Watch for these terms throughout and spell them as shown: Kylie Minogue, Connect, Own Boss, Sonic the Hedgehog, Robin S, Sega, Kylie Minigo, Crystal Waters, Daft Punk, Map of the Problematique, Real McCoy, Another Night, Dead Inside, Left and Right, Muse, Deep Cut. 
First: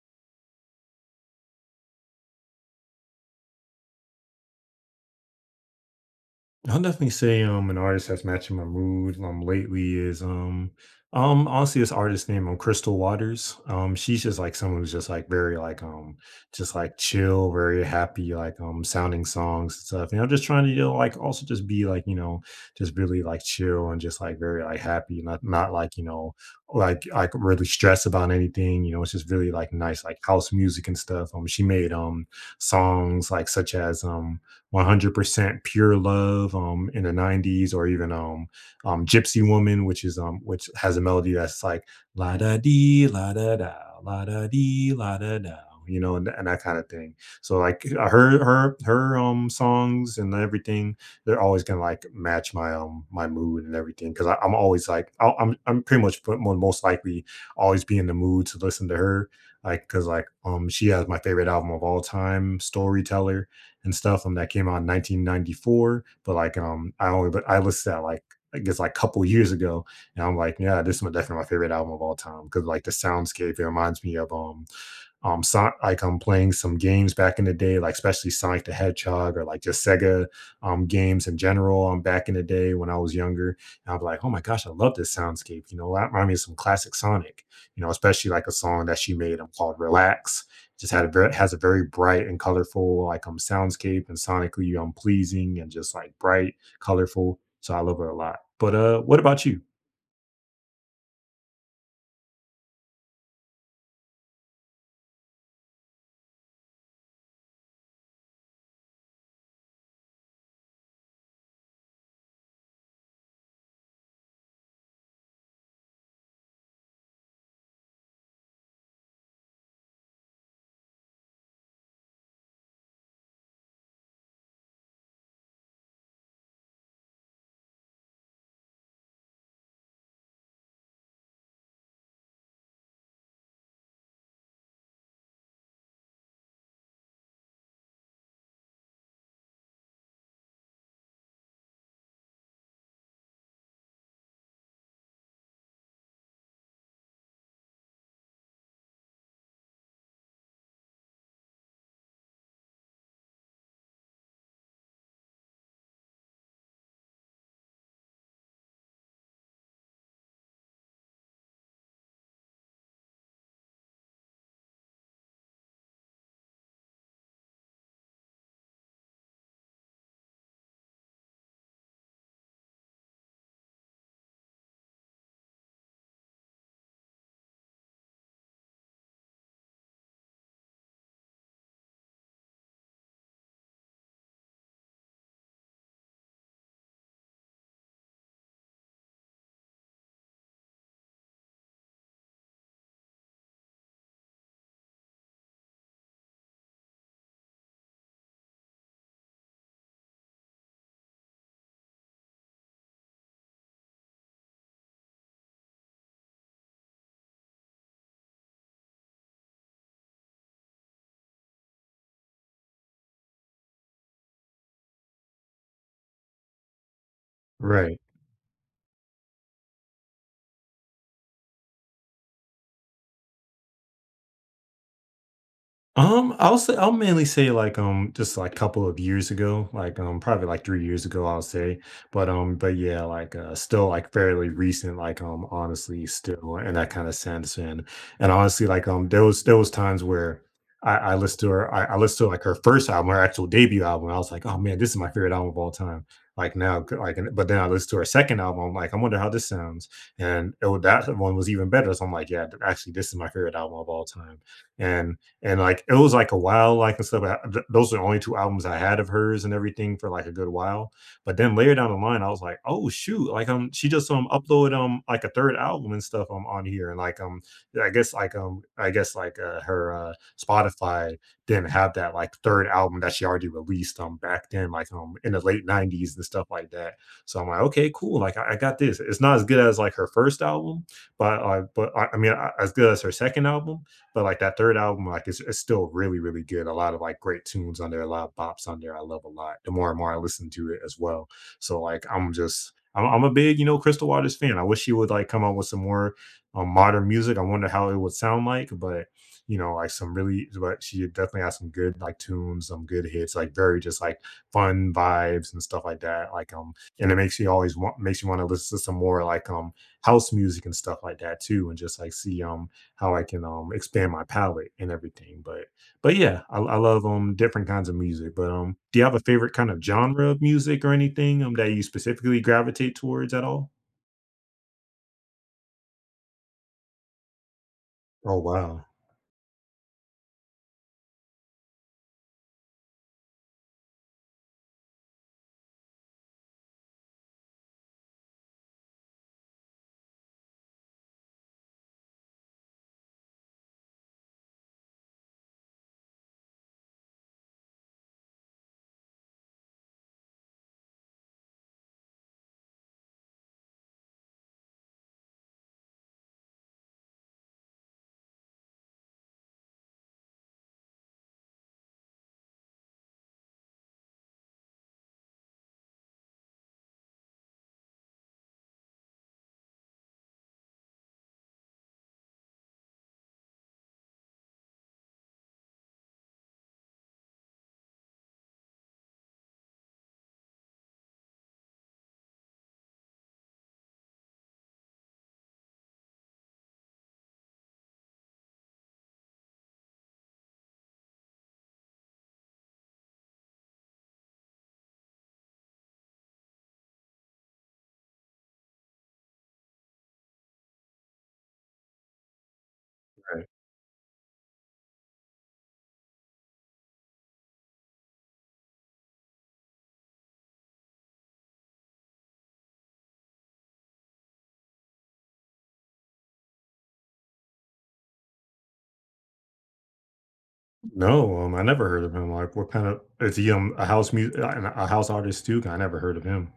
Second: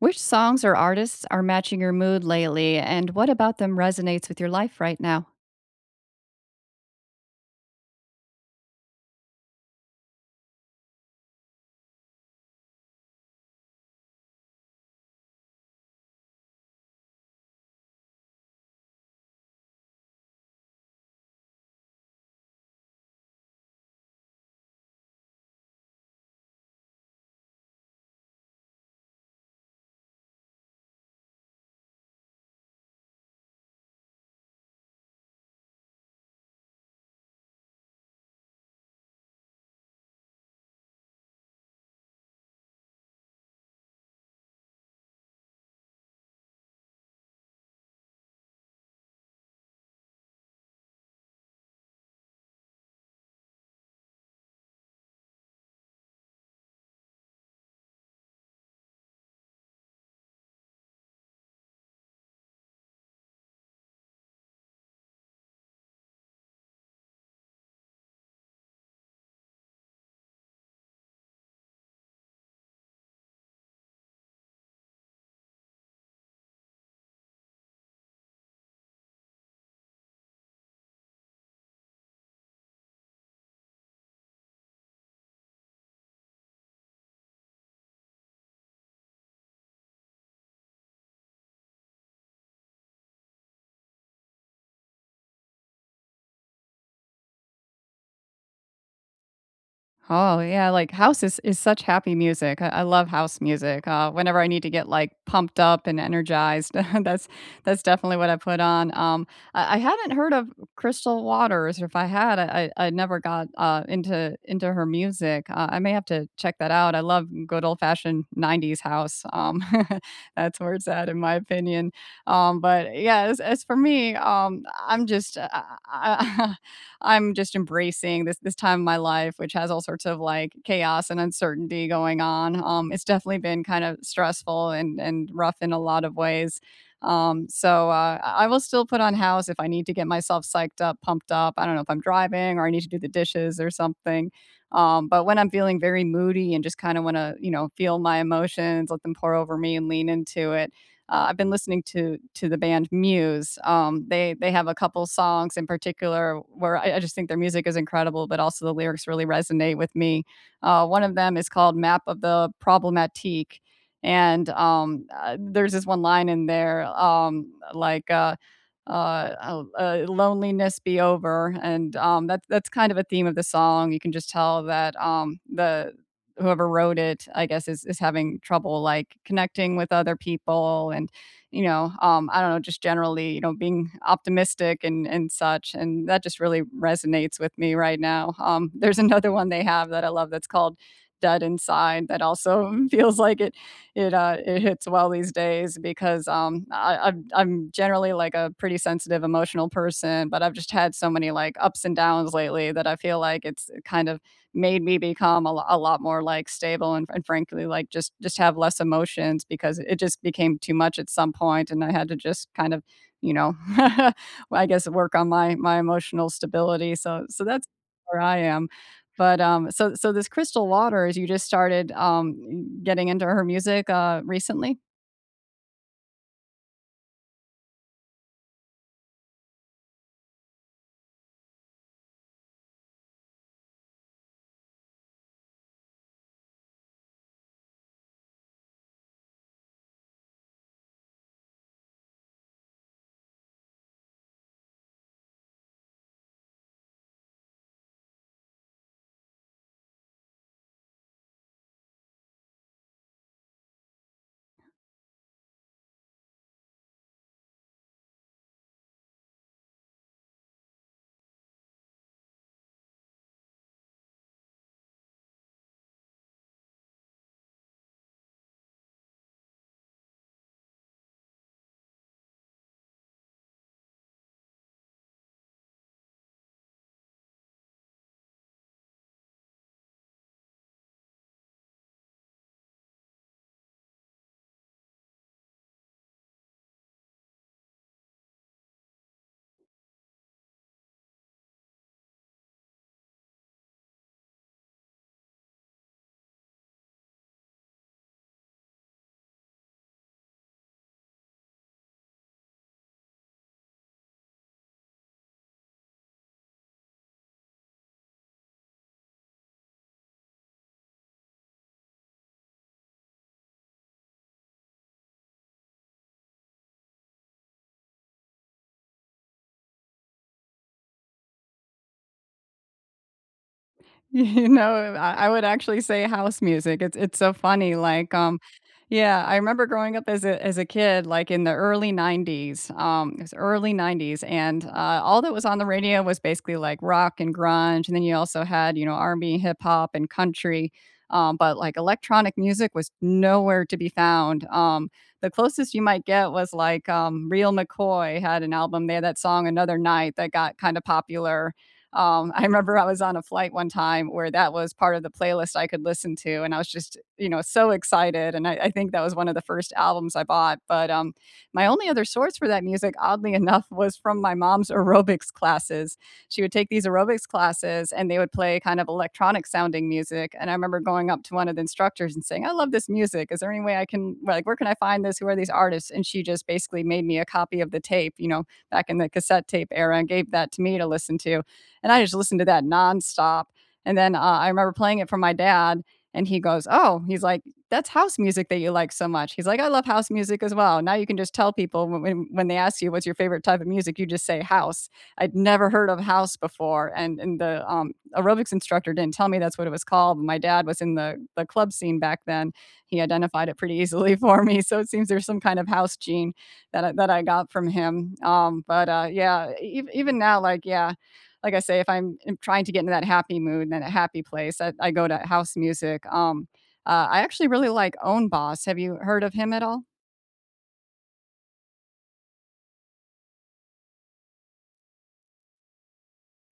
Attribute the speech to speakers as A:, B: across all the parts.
A: Which songs or artists are matching your mood lately, and what about them resonates with your life right now?
B: I'll definitely say an artist that's matching my mood lately is honestly this artist named Crystal Waters. She's just like someone who's just like very like just like chill, very happy, like sounding songs and stuff. You know, just trying to, you know, like also just be like, you know, just really like chill and just like very like happy, not like, you know, like really stressed about anything. You know, it's just really like nice like house music and stuff. She made songs like such as 100% percent Pure Love, in the 90s or even, Gypsy Woman, which is, which has a melody that's like la da dee, la da da, la da dee, la da da, you know, and that kinda thing. So, like, her songs and everything, they're always gonna, like, match my mood and everything because I'm always like I'm pretty much put mo most likely always be in the mood to listen to her, like, because like, she has my favorite album of all time, Storyteller, and stuff that came out in 1994. But like I only but I listed that like, I guess, like couple years ago, and I'm like, yeah, this is definitely my favorite album of all time because like the soundscape, it reminds me of so, like, I'm playing some games back in the day, like especially Sonic the Hedgehog or like just Sega games in general. Back in the day when I was younger, and I'd be like, oh my gosh, I love this soundscape. You know, that reminded me of some classic Sonic. You know, especially like a song that she made, called "Relax." Just had a very, has a very bright and colorful like soundscape and sonically pleasing and just like bright, colorful. So I love it a lot. But what about you?
A: Oh, yeah, like, house is such happy music. I love house music. Whenever I need to get, like, pumped up and energized, that's that's definitely what I put on. I hadn't heard of Crystal Waters, or if I had, I never got, into her music. I may have to check that out. I love good old-fashioned 90s house. That's where it's at, in my opinion. But yeah, as for me, I'm just I I'm just embracing this time of my life, which has all sorts of like chaos and uncertainty going on. It's definitely been kind of stressful and rough in a lot of ways. So I will still put on house if I need to get myself psyched up, pumped up. I don't know if I'm driving or I need to do the dishes or something. But when I'm feeling very moody and just kind of want to, you know, feel my emotions, let them pour over me and lean into it, I've been listening to the band Muse. They have a couple songs in particular where I just think their music is incredible, but also the lyrics really resonate with me. One of them is called "Map of the Problematique," and there's this one line in there loneliness be over, and that's kind of a theme of the song. You can just tell that the whoever wrote it, I guess, is having trouble like connecting with other people, and I don't know, just generally, you know, being optimistic and such, and that just really resonates with me right now. There's another one they have that I love that's called Dead Inside that also feels like it hits well these days because I'm generally like a pretty sensitive, emotional person, but I've just had so many like ups and downs lately that I feel like it's kind of made me become a lot more like stable and frankly like just have less emotions because it just became too much at some point and I had to just kind of you know well, I guess work on my my emotional stability so so that's
B: Right.
A: where I am. But so this Crystal Waters you just started getting into her music recently?
B: I'll mainly say like just like couple of years ago, like probably like 3 years ago, I'll say. But, but yeah, like still like fairly recent, like honestly still in that kind of sense. And honestly, like there was times where I listened to her, I listened to like her first album, her actual debut album, and I was like, oh man, this is my favorite album of all time. Like now, but then I listened to her second album. I'm like, I wonder how this sounds. And oh, that one was even better. So I'm like, yeah, actually, this is my favorite album of all time. And and like it was like a while, like, and stuff. Those are the only two albums I had of hers and everything for like a good while. But then later down the line, I was like, oh shoot, like, she just uploaded like a third album and stuff on here, and like I guess like her Spotify didn't have that like third album that she already released back then, like in the late '90s and stuff like that. So I'm like, okay, cool. Like, I got this. It's not as good as like her first album, but I mean, I, as good as her second album. But like that third album, like it's still really, really good. A lot of like great tunes on there, a lot of bops on there. I love a lot. The more and more I listen to it as well. So like I'm a big, you know, Crystal Waters fan. I wish she would like come out with some more, modern music. I wonder how it would sound like, but you know, like, some really but she definitely has some good like tunes, some good hits, like very just like fun vibes and stuff like that. Like and it makes you always want makes you want to listen to some more like house music and stuff like that too, and just like see how I can expand my palette and everything. But yeah, I love different kinds of music. But, do you have a favorite kind of genre of music or anything that you specifically gravitate towards at all?
A: You know, I would actually say house music. It's so funny, like,
B: Oh, wow.
A: yeah, I remember growing up as a kid, like, in the early 90s, it was early 90s, and, all that was on the radio was basically, like, rock and grunge, and then you also had, you know, R&B, hip hop, and country, but like, electronic music was nowhere to be found, the closest you might get was, like, Real McCoy had an album, they had that song, "Another Night," that got kinda popular, I remember I was on a flight one time where that was part of the playlist I could listen to, and I was just, you know, so excited. And I think that was one of the first albums I bought. But My only other source for that music, oddly enough, was from my mom's aerobics classes. She would take these aerobics classes, and they would play kind of electronic sounding music. And I remember going up to one of the instructors and saying, "I love this music. Is there any way I can like, where can I find this? Who are these artists?" And she just basically made me a copy of the tape, you know, back in the cassette tape era, and gave that to me to listen to and I just listened to that nonstop. And then I remember playing it for my dad, and he goes, "Oh, he's like, that's house music that you like so much." He's like, "I love house music as well." Now you can just tell people when when they ask you what's your favorite type of music, you just say house. I'd never heard of house before, and the aerobics instructor didn't tell me that's what it was called. My dad was in the club scene back then. He
B: Right.
A: identified it pretty easily for me, so it seems there's some kind of house gene that that I got from him. But Yeah, even now, like yeah, like I say, if I'm trying to get into that happy mood and that happy place, I go to house music. I actually really like Own Boss. Have you heard of him at all?
B: No, I never heard of him. Like, what kind of is he, a house music, a house artist too? I never heard of him.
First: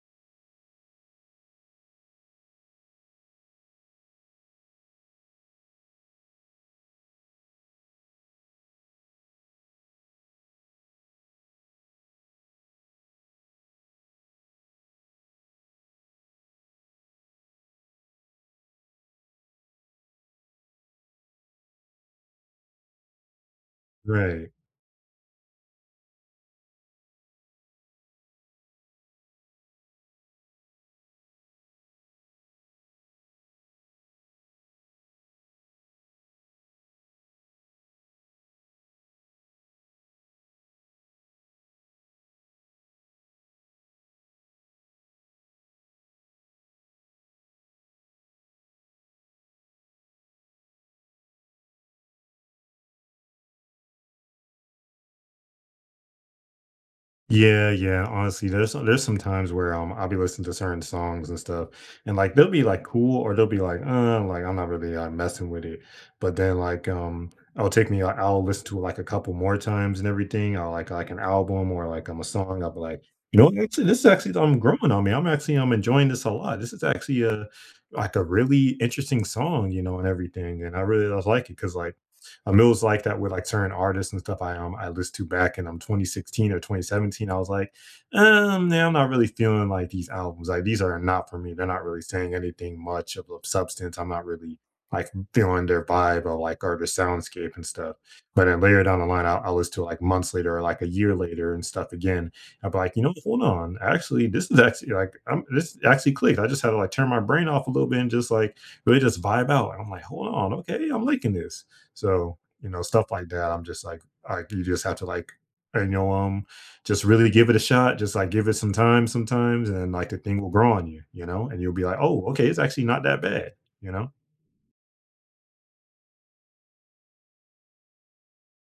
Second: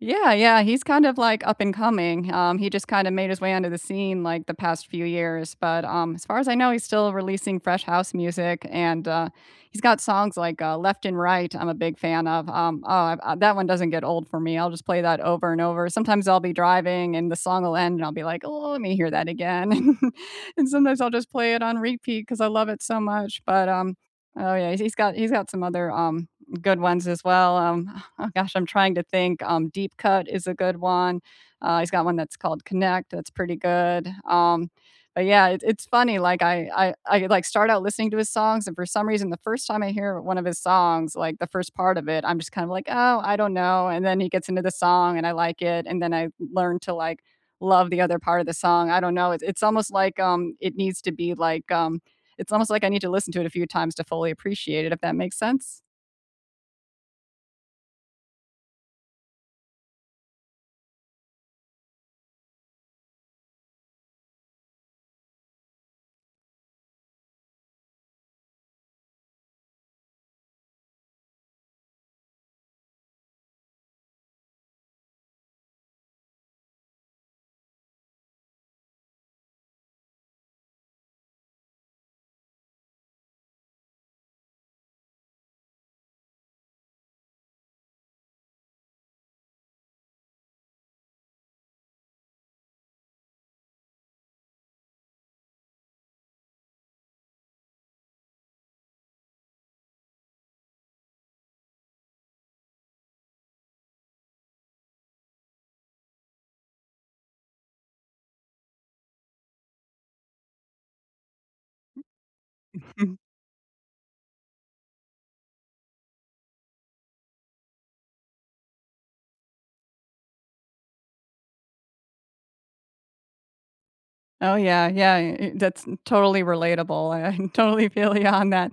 A: Yeah, yeah, he's kind of, like, up and coming, he just kinda made his way onto the scene, like, the past few years, but, as far as I know, he's still releasing fresh house music, and, he's got songs like, "Left and Right" I'm a big fan of, oh, I that one doesn't get old for me, I'll just play that over and over. Sometimes I'll be driving and the song will end and I'll be like, "Oh, let me hear that again." And sometimes I'll just play it on repeat because I love it so much, but,
B: Right.
A: oh, yeah, he's got some other, good ones as well. Oh gosh, I'm trying to think. Deep Cut is a good one. He's got one that's called Connect. That's pretty good. But yeah, it's funny. Like I like start out listening to his songs, and for some reason, the first time I hear one of his songs, like the first part of it, I'm just kind of like, oh, I don't know. And then he gets into the song, and I like it, and then I learn to like love the other part of the song. I don't know. It's almost like it needs to be like it's almost like I need to listen to it a few times to fully appreciate it. If that makes sense.
B: Yeah, yeah, honestly, there's some times where, I'll be listening to certain songs and stuff, and, like, they'll be, like, cool or they'll be like, "I'm not really, like messing with it," but then, like, it'll take me, like, I'll listen to it, like, a couple more times and everything, I'll like an album or, like, a song, I'll be like, "You know, actually, this is actually, I'm growing on me, I'm actually, I'm enjoying this a lot, this is actually a, like, a really interesting song," you know, and everything, and I really, like it because like, it was like that with like certain artists and stuff I listened to back in 2016 or 2017. I was like, yeah, I'm not really feeling like these albums. Like these are not for me. They're not really saying anything much of substance. I'm not really like feeling their vibe or like or the soundscape and stuff. But then later down the line, I'll listen to it, like months later or like a year later and stuff again. I'll be like, you know, hold on. Actually, this is actually like I'm this actually clicked. I just had to like turn my brain off a little bit and just like really just vibe out. And I'm like, hold on, okay, I'm liking this. So you know, stuff like that. I'm just like you just have to like, you know, just really give it a shot. Just like give it some time sometimes, and then like the thing will grow on you, you know, and you'll be like, oh, okay, it's actually not that bad, you know.
A: Oh, yeah, yeah, eh, that's totally relatable, I totally feel you on that.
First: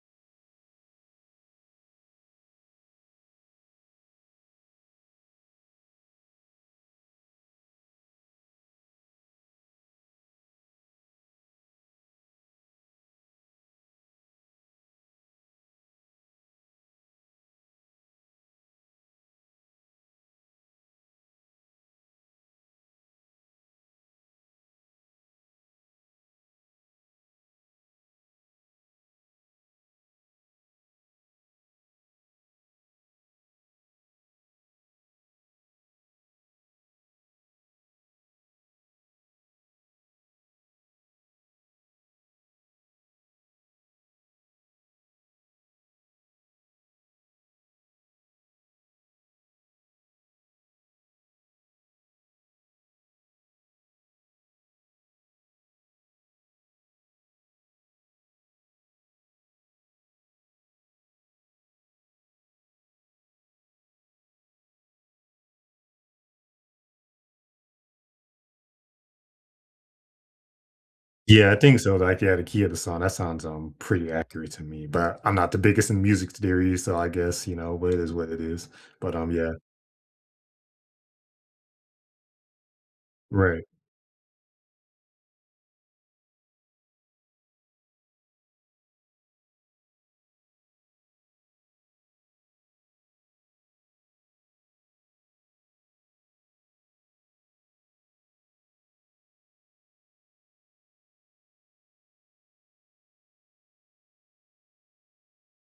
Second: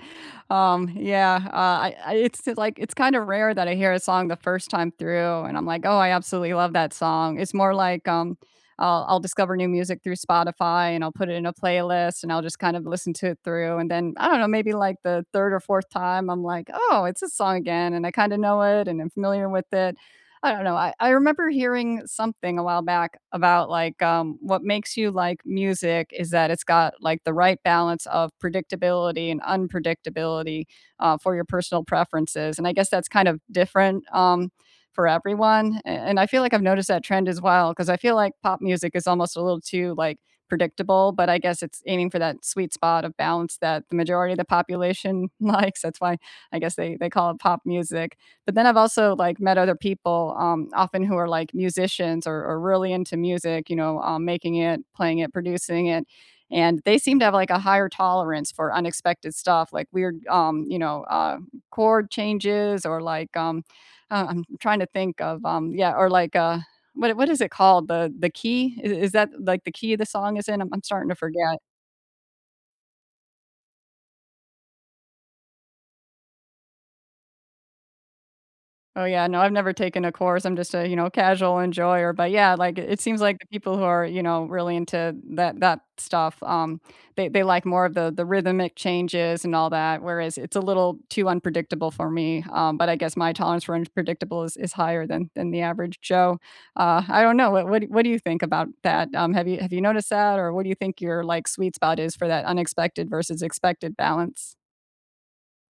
A: Yeah, I it's just like it's kinda rare that I hear a song the first time through, and I'm like, "Oh, I absolutely love that song." It's more like, I'll discover new music through Spotify, and I'll put it in a playlist, and I'll just kind of listen to it through, and then, I don't know, maybe, like, the 3rd or 4th time, I'm like, "Oh, it's this song again," and I kinda know it, and I'm familiar with it. I don't know. I remember hearing something a while back about like what makes you like music is that it's got like the right balance of predictability and unpredictability for your personal preferences. And I guess that's kind of different for everyone. And I feel like I've noticed that trend as well because I feel like pop music is almost a little too like predictable, but I guess it's aiming for that sweet spot of balance that the majority of the population likes. That's why I guess they call it pop music, but then I've also like met other people, often who are like musicians or really into music, you know, making it, playing it, producing it. And they seem to have like a higher tolerance for unexpected stuff, like weird, chord changes or like, I'm trying to think of, yeah, or like, what is it called? The key? Is that like the key the song is in? I'm starting to
B: Yeah, I
A: forget.
B: think so. Like, yeah, the key of the song. That sounds pretty accurate to me. But I'm not the biggest in music theory, so I guess you know, but it is what it is.
A: Oh,
B: But
A: yeah,
B: um,
A: no, I've
B: yeah,
A: never taken a course, I'm just a, you know, casual enjoyer, but yeah, like, it seems like the
B: right.
A: people who are, you know, really into that stuff, they like more of the rhythmic changes and all that, whereas it's a little too unpredictable for me, but I guess my tolerance for unpredictable is higher than the average Joe. I don't know, what do you think about that? Have you noticed that, or what do you think your, like, sweet spot is for that unexpected versus expected balance?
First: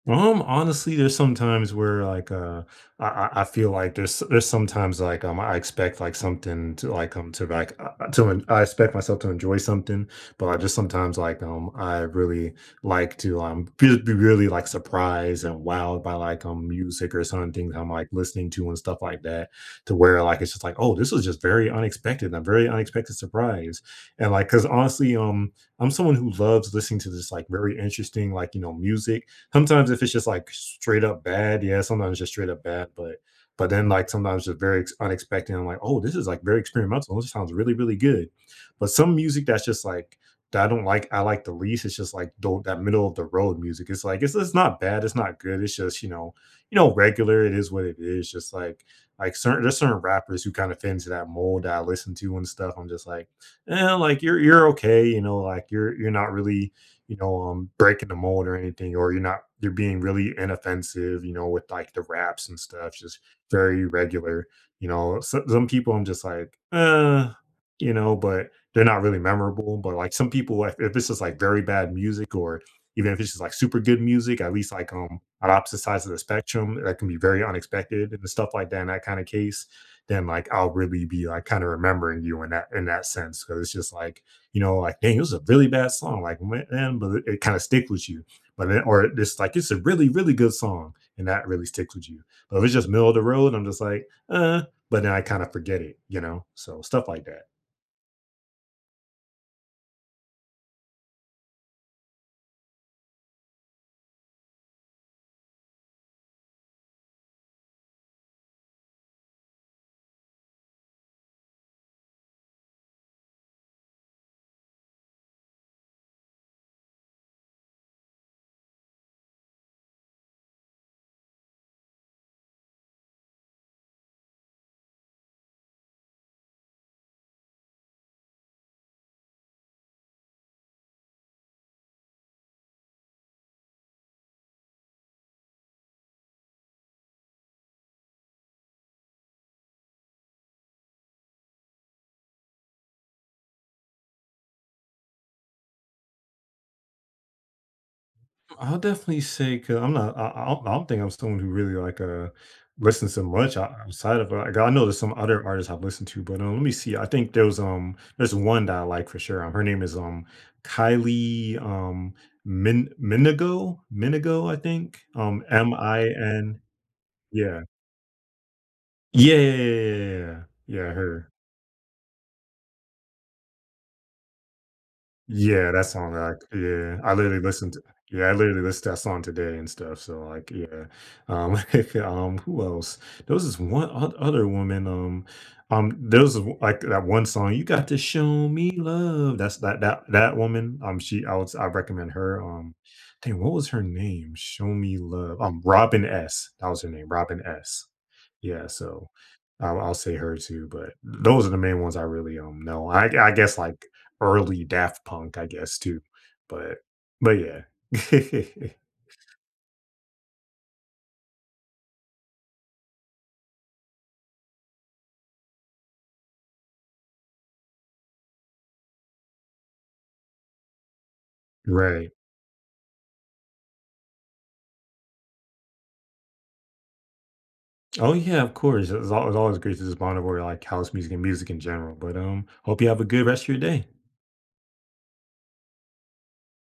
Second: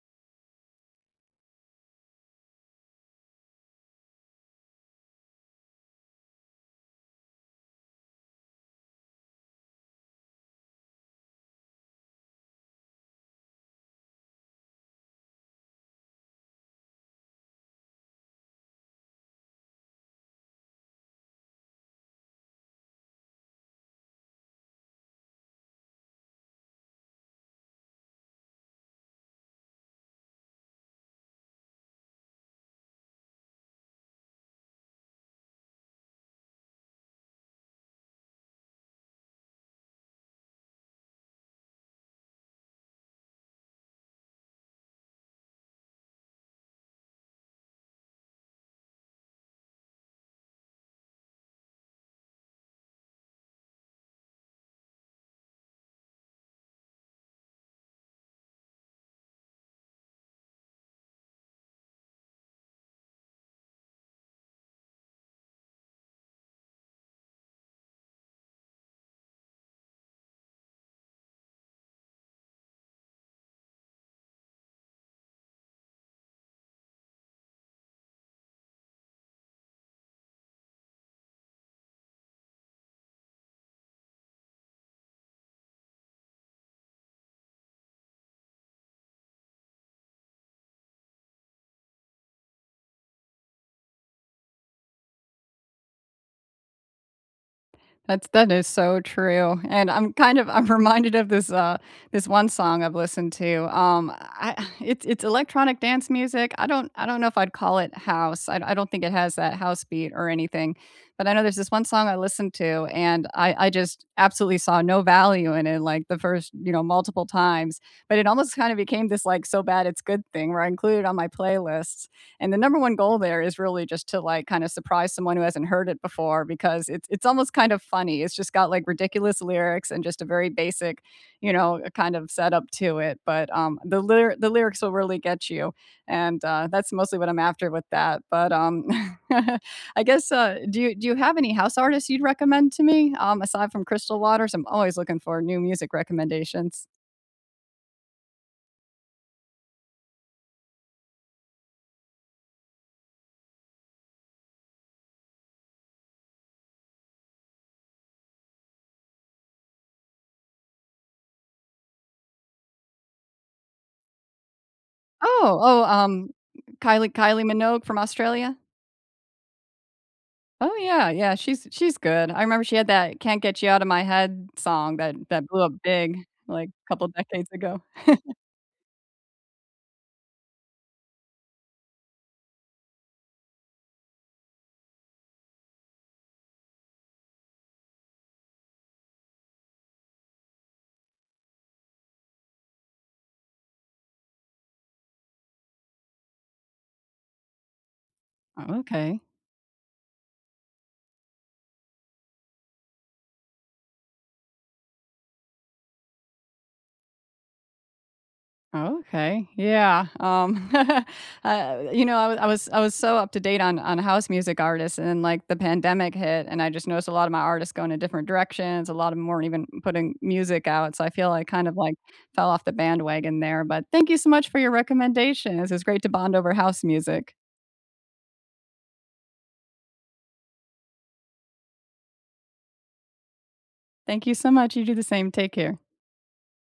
B: Honestly, there's sometimes where like I feel like there's sometimes like I expect like something to like I expect myself to enjoy something, but I just sometimes like I really like to be really like surprised and wowed by like music or certain things I'm like listening to and stuff like that to where like it's just like, oh, this was just very unexpected, a very unexpected surprise, and like because honestly, I'm someone who loves listening to this like very interesting, like, you know, music. Sometimes if it's just like straight up bad, yeah, sometimes it's just straight up bad, but then like sometimes it's very unexpected. I'm like, oh, this is like very experimental. This sounds really really good. But some music that's just like, that I don't like. I like the least. It's just like that middle of the road music. It's like it's not bad. It's not good. It's just, you know, regular. It is what it is. Just like certain there's certain rappers who kind of fit into that mold that I listen to and stuff. I'm just like, eh, like you're okay, you know, like you're not really, you know, breaking the mold or anything, or you're not, you're being really inoffensive, you know, with like the raps and stuff, just very regular. You know, so, some people I'm just like, you know, but they're not really memorable. But like some people, if it's just like very bad music, or even if it's just like super good music, at least like on opposite sides of the spectrum, that can be very unexpected and stuff like that. In that kind of case, then like I'll really be like kind of remembering you in that sense because it's just like, you know, like, dang, it was a really bad song, like, man, but it kind of sticks with you. But then, or it's like, it's a really, really good song, and that really sticks with you. But if it's just middle of the road, I'm just like, but then I kind of forget it, you know? So stuff like that.
A: That is so true, and I'm kind of I'm reminded of this, this one song I've listened to. I it's electronic dance music. I don't know if I'd call it house. I don't think it has that house beat or anything, but I know there's this one song I listened to, and I just absolutely saw no value in it, like, the first, you know, multiple times, but it almost kind of became this, like, so bad it's good thing where I included on my playlists. And the number one goal there is really just to like kind of surprise someone who hasn't heard it before because it's almost kind of funny. It's just got like ridiculous lyrics and just a very basic, you know, kind of setup to it. But the lyrics will really get you, and that's mostly what I'm after with that. But I guess do you have any house artists you'd recommend to me aside from Crystal Waters? I'm always looking for new music recommendations.
B: I'll definitely say because 'cause I'm not. I don't think I'm someone who really like listens to much outside of like I know there's some other artists I've listened to, but let me see. I think there's one that I like for sure. Her name is Kylie Minigo, I think,
A: Oh,
B: M
A: oh,
B: I
A: um,
B: N
A: Kylie
B: yeah,
A: Minogue from Australia.
B: yeah, yeah, yeah, yeah, yeah,
A: Oh,
B: yeah, yeah,
A: yeah,
B: her.
A: yeah, she's good. I remember she had that "Can't Get You Out of My Head" song that that blew up
B: Yeah, that song,
A: big,
B: like,
A: like, a
B: yeah,
A: couple
B: I literally
A: decades
B: listened
A: ago.
B: to yeah, I literally listened to that song today and stuff, so, like, yeah. Like, who else? There was this one other woman, there was, like, that one song, "You Got to Show Me Love," that's that woman, she, I recommend her. Dang, what was her name? Show Me Love, Robin S. That was her name, Robin S. Yeah,
A: Oh,
B: so,
A: okay.
B: I'll say her too, but those are the main ones I really, know. I guess, like, early Daft Punk, I guess, too. But but yeah.
A: Oh, okay. Yeah, you know, I was so up to date on house music artists, and then, like, the pandemic hit, and I just noticed a lot of my artists going in different directions, a lot of them 'em weren't even putting music out, so I feel I kind of, like,
B: Right.
A: fell off the bandwagon there, but thank you so much for your recommendation. This is great to bond over house music.
B: Oh, yeah, of course. It's always great to just bond over, like, house music and music in general, but, hope you have a good rest of your day.
A: Thank you so much, you do the same, take care.